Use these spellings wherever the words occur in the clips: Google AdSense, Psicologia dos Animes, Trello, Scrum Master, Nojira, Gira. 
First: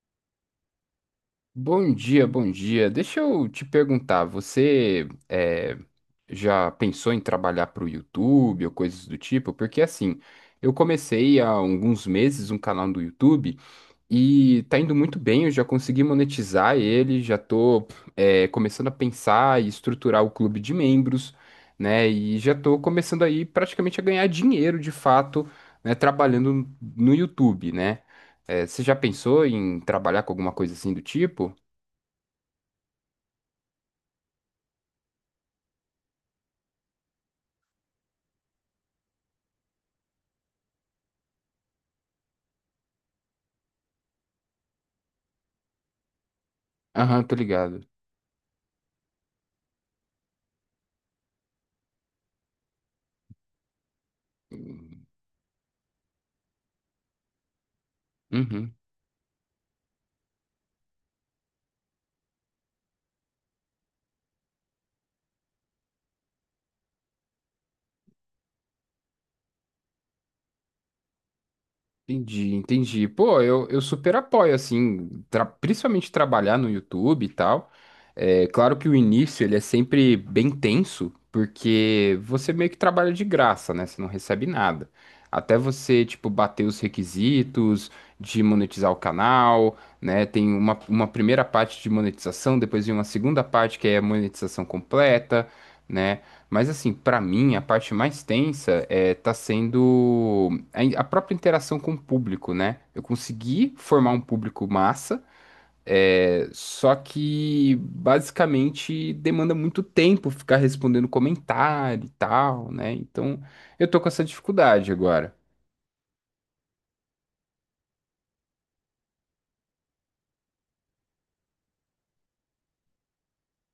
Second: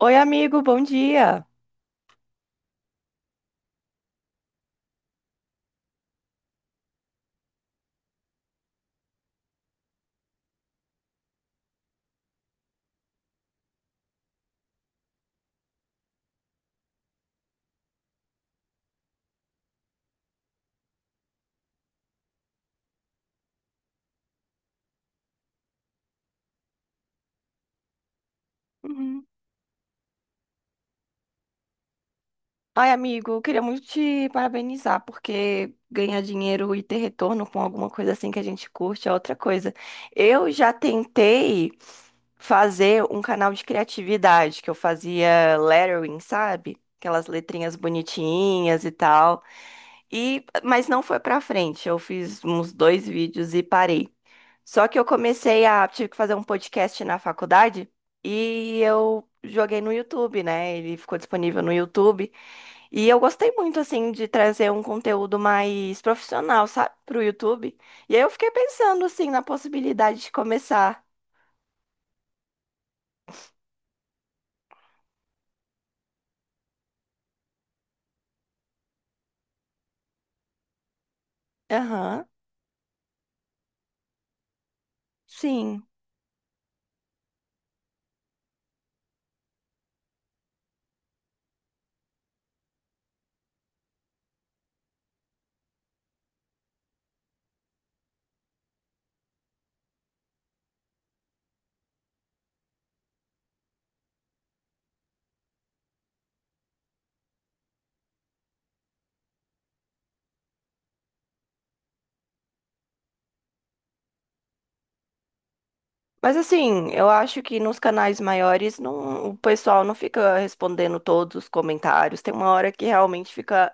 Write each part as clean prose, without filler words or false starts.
Oi, amigo, bom dia. Bom dia, bom dia. Deixa eu te perguntar, você já pensou em trabalhar para o YouTube ou coisas do tipo? Porque assim, eu comecei há alguns meses um canal do YouTube e tá indo muito bem, eu já consegui monetizar ele, já tô começando a pensar e estruturar o clube de membros, né? E já tô começando aí praticamente a ganhar dinheiro de fato, né, trabalhando no YouTube, né? Você já Uhum. pensou em trabalhar com alguma coisa assim do tipo? Ai, amigo, eu queria muito te parabenizar, porque ganhar dinheiro e ter retorno com alguma coisa assim que a gente curte é outra coisa. Eu já tentei fazer um canal de criatividade, que eu fazia lettering, sabe? Aham, Aquelas tô letrinhas ligado. bonitinhas e tal. E, mas não foi pra frente. Eu fiz uns dois vídeos e parei. Só que eu comecei a, tive que fazer um podcast na faculdade Uhum, e eu joguei no YouTube, né? Ele ficou disponível no YouTube. E eu gostei muito, assim, de trazer um conteúdo mais profissional, sabe, pro YouTube. E aí eu fiquei pensando, assim, na possibilidade de começar. entendi, entendi. Pô, eu super apoio, assim, principalmente trabalhar no YouTube e tal. É claro que o início ele é sempre bem tenso, porque Aham, você meio que trabalha de graça, né? Você não recebe nada. Até sim. você, tipo, bater os requisitos de monetizar o canal, né? Tem uma primeira parte de monetização, depois vem uma segunda parte que é a monetização completa, né? Mas assim, pra mim, a parte mais tensa é, tá sendo a própria interação com o público, né? Eu consegui formar um público massa, é, só que basicamente demanda muito tempo ficar respondendo comentário e tal, né? Então eu tô com essa dificuldade agora. Mas, assim, eu acho que nos canais maiores não, o pessoal não fica respondendo todos os comentários. Tem uma hora que realmente fica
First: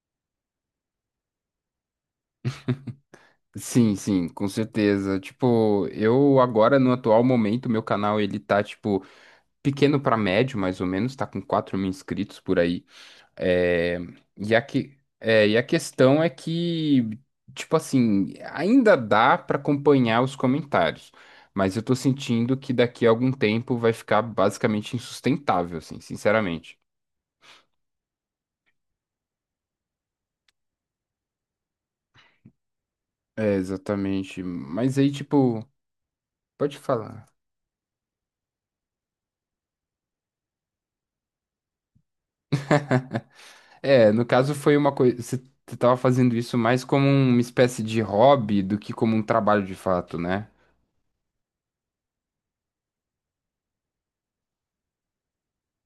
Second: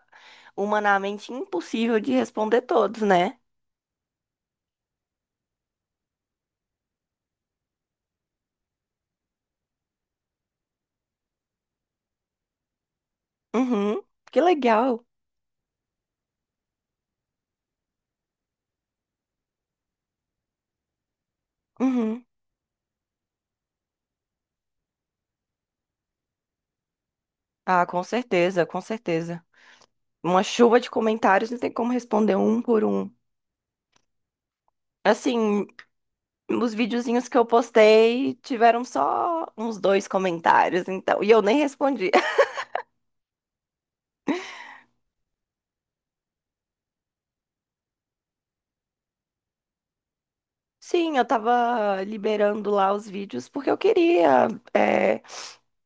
humanamente impossível de responder todos, né? Sim, sim, com certeza. Tipo, eu agora no atual momento, meu canal ele tá tipo pequeno pra médio, mais ou menos, tá com 4 mil inscritos por aí. É, Uhum, que legal. E a questão é que, tipo assim, ainda dá para acompanhar os comentários, mas eu tô Uhum. sentindo que daqui a algum tempo vai ficar basicamente insustentável, assim, sinceramente. Ah, com certeza, com certeza. Uma chuva de comentários não tem como responder um por um. É, exatamente. Mas aí, tipo, Assim, os pode falar. videozinhos que eu postei tiveram só uns dois comentários, então. E eu nem respondi. É, no caso foi uma coisa. Você tava fazendo isso mais como uma espécie de hobby do que como um trabalho de fato, né? Sim, eu tava liberando lá os vídeos porque eu queria é,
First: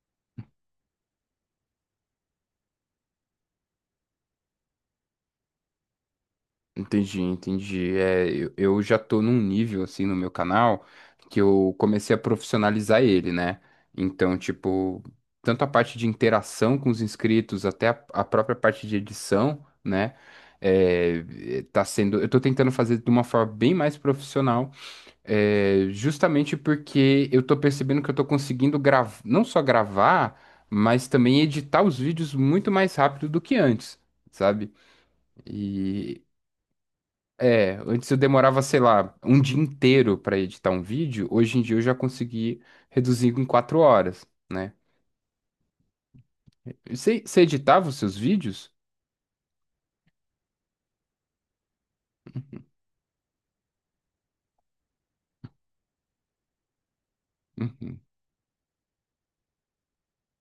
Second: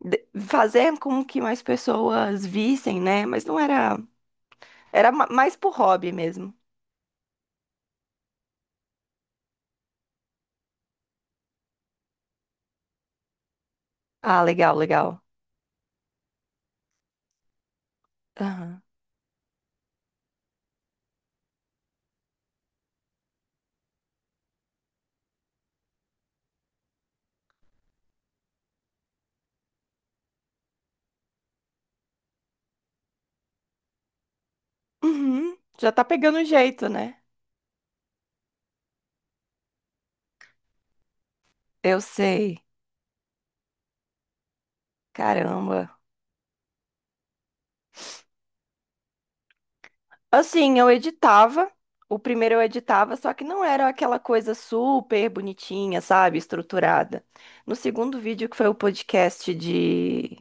de- fazer com que mais pessoas vissem, né? Mas não era. Era ma- mais por hobby mesmo. Entendi, entendi. É, eu já tô num nível assim no meu canal que eu comecei a profissionalizar ele, né? Então, Ah, legal, tipo, legal. tanto a parte de interação com os inscritos até a própria Aham. parte de edição, né? É, tá sendo, eu tô tentando fazer de uma forma bem mais profissional, é, justamente porque eu tô percebendo que eu tô conseguindo gravar, não só gravar, mas também editar os vídeos muito mais rápido do que antes, sabe? Uhum. Já tá E pegando jeito, né? é, antes eu demorava, sei lá, um dia inteiro para editar um vídeo, hoje em dia eu já Eu consegui sei. reduzir em 4 horas, né? Caramba. E você editava os seus vídeos? Assim, eu editava. O primeiro eu editava, só que não era aquela coisa super bonitinha, sabe? Estruturada. No Uhum, segundo vídeo, que foi o podcast de.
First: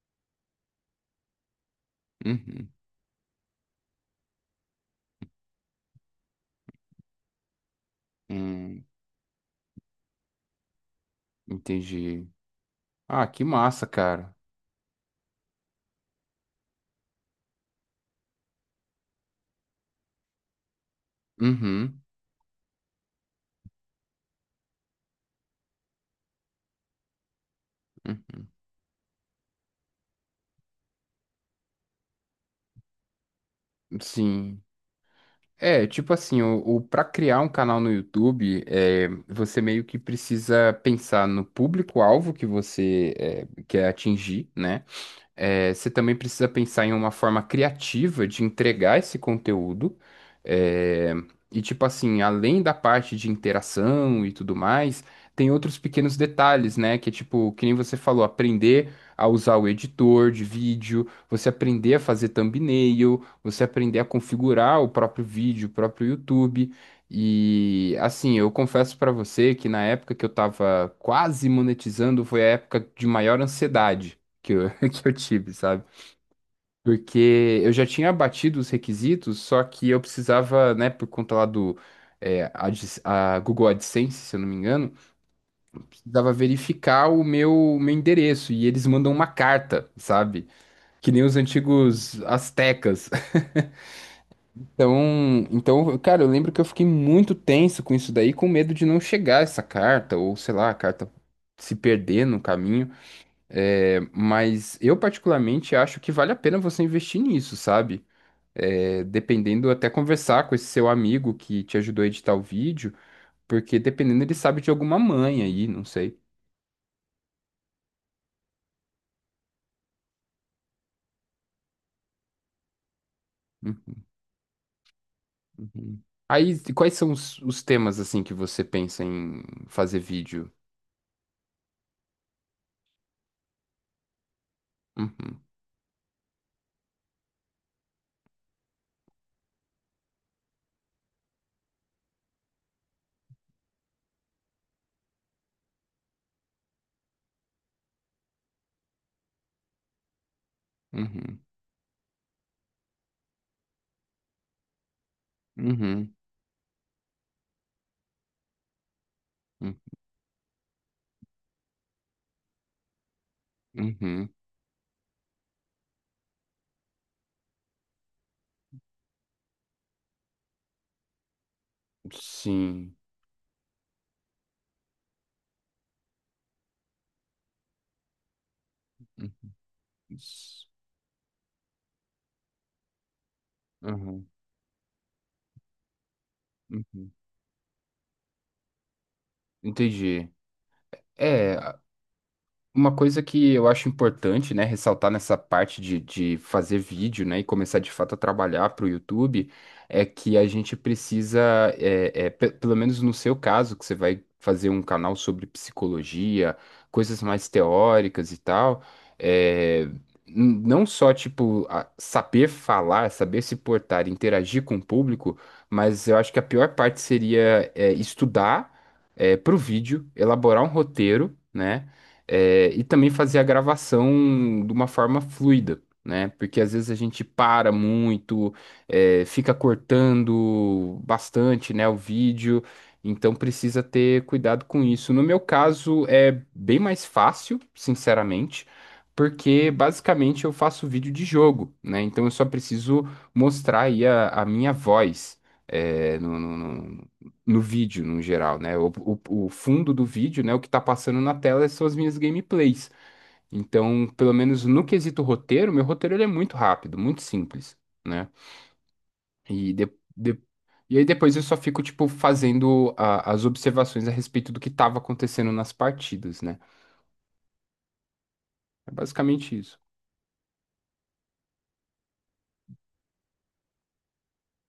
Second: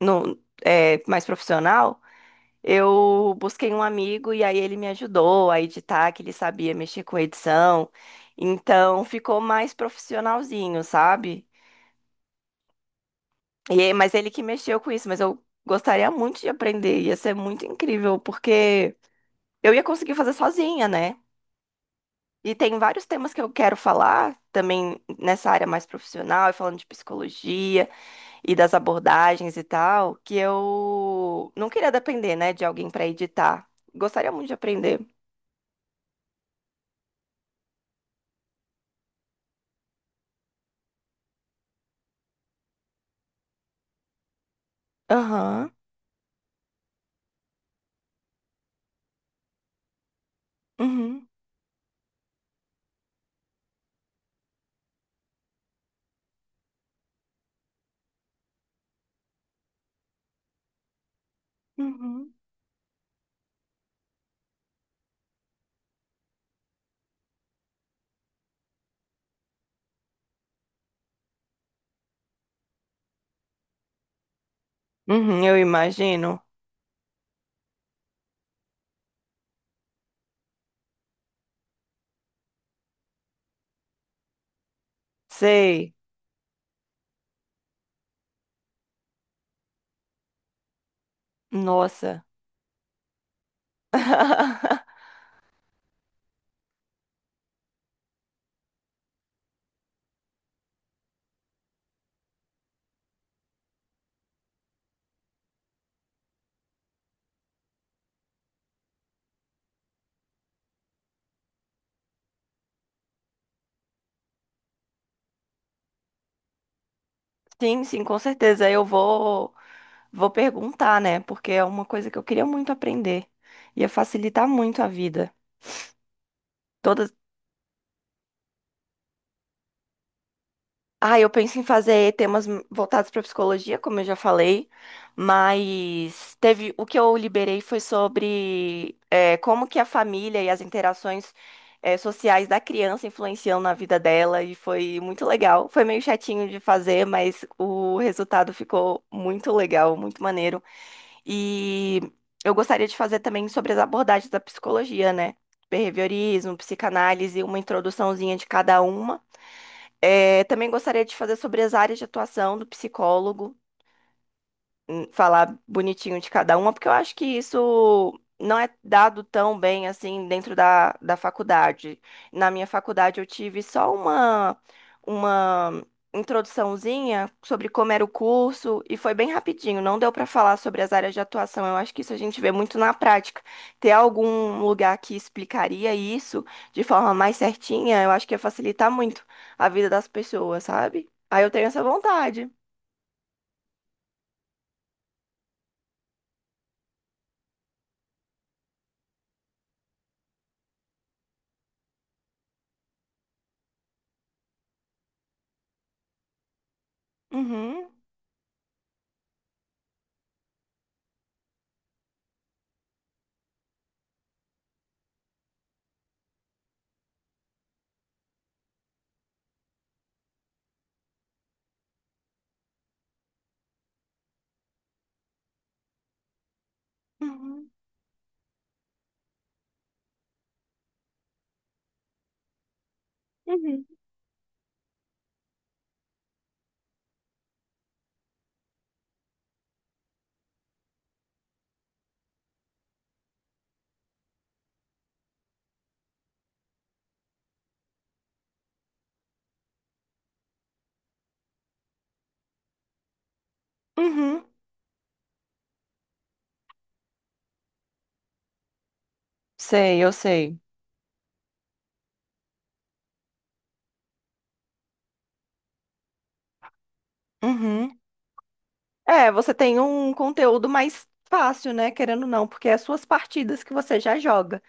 No, é, mais profissional, uhum, eu busquei um amigo e aí ele me ajudou a editar, que ele sabia mexer com edição. hum, Então ficou mais profissionalzinho, sabe? entendi. Ah, que E, massa, aí- mas ele cara. que mexeu com isso, mas eu gostaria muito de aprender. Ia ser muito incrível, porque eu ia conseguir fazer sozinha, né? Uhum, E tem vários temas que eu quero falar também nessa área mais profissional, e falando de psicologia uhum. e das abordagens e tal, que eu não queria depender, né, de alguém para editar. Gostaria muito de Sim. aprender. É, tipo assim, o para criar um canal no YouTube, é, você meio que precisa pensar no público-alvo que você é, quer atingir, né? Aham. É, você também precisa pensar em uma forma criativa de entregar esse conteúdo. É, Uhum. e, tipo assim, além da parte de interação e tudo mais, tem outros pequenos detalhes, né? Que é tipo, que nem você falou, aprender a usar o editor de vídeo, você aprender a fazer Uhum. thumbnail, você aprender a configurar o próprio vídeo, o próprio YouTube. E assim, eu confesso pra você que na época que eu tava quase monetizando foi a época de maior ansiedade que eu Uhum, tive, eu sabe? imagino. Porque eu já tinha batido os requisitos, só que eu precisava, né, por conta lá do a Google AdSense, se eu não me engano, Sei. precisava verificar o meu endereço e eles mandam uma carta, sabe? Que nem os antigos Nossa. astecas. Então, cara, eu lembro que eu fiquei muito tenso com isso daí, com medo de não chegar essa carta, ou sei lá, a carta se perder no caminho. É, mas eu particularmente acho que vale a pena você investir nisso, sabe? É, dependendo, até conversar com esse seu amigo que te ajudou a editar o vídeo, porque dependendo, ele sabe de alguma manha aí, não sei. Sim, sim, com certeza. Vou perguntar, né? Porque é uma coisa que eu queria muito aprender. Ia Hum, facilitar muito a vida. uhum. Aí, quais são Todas. os temas, assim, que você pensa em fazer vídeo? Ah, eu penso em fazer temas voltados para psicologia, como eu já falei, Uhum, mas teve o que eu liberei foi sobre como que a família e as interações sociais da criança influenciam na vida dela e foi muito legal. Foi meio chatinho de fazer, mas o resultado ficou muito legal, muito maneiro. uhum, E eu gostaria de fazer também sobre as abordagens da psicologia, né? uhum, Behaviorismo, psicanálise, uma introduçãozinha de cada uma. uhum, É, também gostaria de fazer sobre as áreas de atuação do psicólogo, uhum. Falar bonitinho de cada uma, porque eu acho que isso não é dado tão bem assim dentro da faculdade. Na minha Sim. faculdade eu tive só uma introduçãozinha sobre como era o curso e foi bem rapidinho, não deu para falar sobre as áreas de atuação. Eu acho que isso a gente vê muito na prática. Ter Uhum, algum lugar que explicaria isso de uhum. forma mais certinha, eu acho que ia facilitar muito a vida das Entendi. pessoas, sabe? Aí eu É, tenho essa vontade. uma coisa que eu acho importante, né, ressaltar nessa parte de fazer vídeo, né, e começar de fato a trabalhar para o YouTube, é que a gente precisa, pelo menos no seu caso, que você vai fazer um canal sobre psicologia, coisas mais Uhum, teóricas e tal, é, não só, tipo, saber falar, saber se portar, interagir com o público, mas eu acho que a pior parte seria, é, estudar, é, para o vídeo, elaborar um roteiro, né? É, e também fazer a gravação de uma forma fluida, né? Porque às vezes a gente para uhum, muito, é, fica cortando bastante, né, o vídeo, então precisa uhum. ter cuidado com isso. No meu caso, é bem mais fácil, sinceramente. Porque basicamente eu faço vídeo de jogo, né? Então eu só preciso mostrar aí a minha voz, é, no vídeo, no geral, né? O fundo do vídeo, né? O que tá passando na tela são as minhas gameplays. Então, pelo Uhum. menos no quesito roteiro, meu roteiro ele é muito rápido, muito simples, né? E, de, Sei, eu de- sei. e aí depois eu só fico, tipo, fazendo as observações a respeito do que tava acontecendo nas partidas, né? Uhum. É É, basicamente você tem isso. um conteúdo mais fácil, né? Querendo ou não, porque é as suas partidas que você já joga.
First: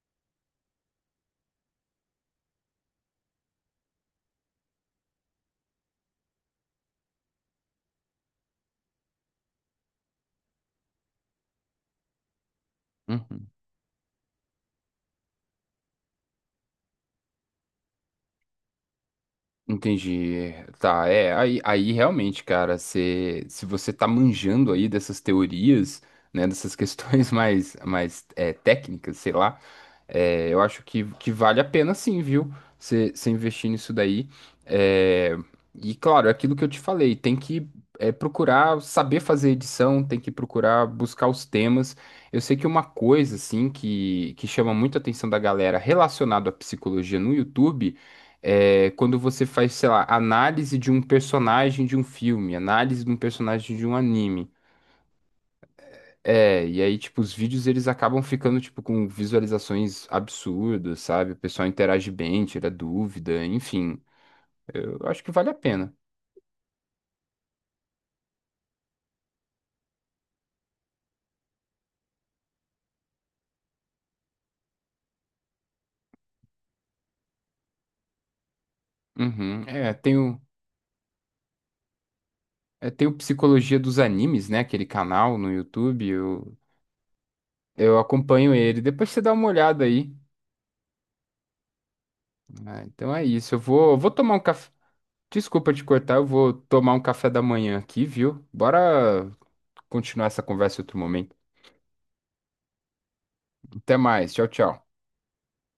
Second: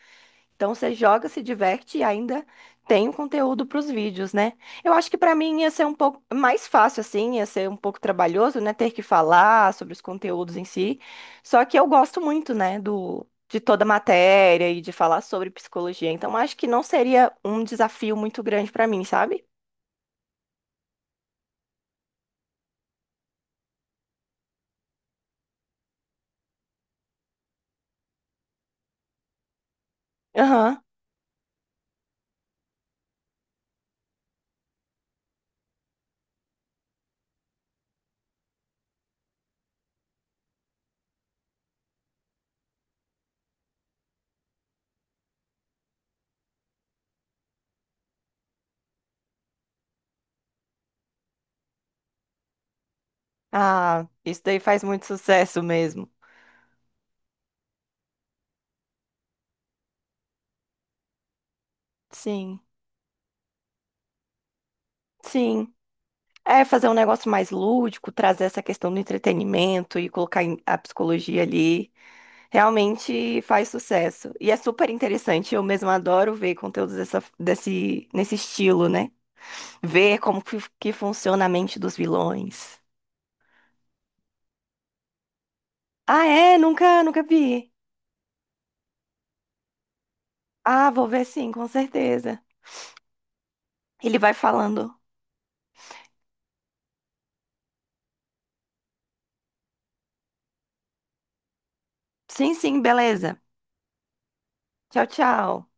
Então você joga, se diverte e ainda tem o conteúdo para os vídeos, né? Eu acho que para mim ia ser um pouco mais fácil, assim, ia ser um pouco trabalhoso, né? Ter que falar sobre os conteúdos em si. Só que eu gosto muito, né? Uhum. De toda a matéria e de falar sobre psicologia. Então acho que não seria um desafio muito grande para mim, sabe? Entendi. Tá, é, aí realmente, cara, se você tá manjando aí dessas teorias, né, dessas questões mais é, técnicas, sei lá. É, eu Aham. acho que vale a pena sim, viu? Você investir nisso daí. É, e claro, é aquilo que eu te falei, tem que é, procurar saber fazer edição, tem que procurar buscar os temas. Eu sei que uma coisa assim que chama muito a atenção da galera relacionado à psicologia no YouTube é quando você faz, sei lá, análise de um personagem de um filme, análise de um personagem de um Ah, isso anime. daí faz muito sucesso mesmo. É, e aí, tipo, os vídeos eles acabam ficando, tipo, com visualizações absurdas, sabe? O pessoal interage bem, Sim, tira dúvida, enfim. Eu acho que vale a sim. pena. É fazer um negócio mais lúdico, trazer essa questão do entretenimento e colocar em- a psicologia ali. Realmente faz sucesso. E é super interessante. Eu mesma adoro ver conteúdos nesse estilo, né? Uhum. É, Ver como que funciona a mente dos vilões. Tem o Psicologia dos Animes, né? Aquele canal no YouTube, Ah, é? Nunca vi. eu acompanho ele. Depois você dá uma olhada aí. Ah, vou ver sim, com certeza. Ah, então é isso, eu vou, Ele vai tomar um café. falando. Desculpa te cortar, eu vou tomar um café da manhã aqui, viu? Bora continuar essa conversa em outro momento. Sim, sim, beleza. Até mais, tchau, tchau. Tchau, tchau.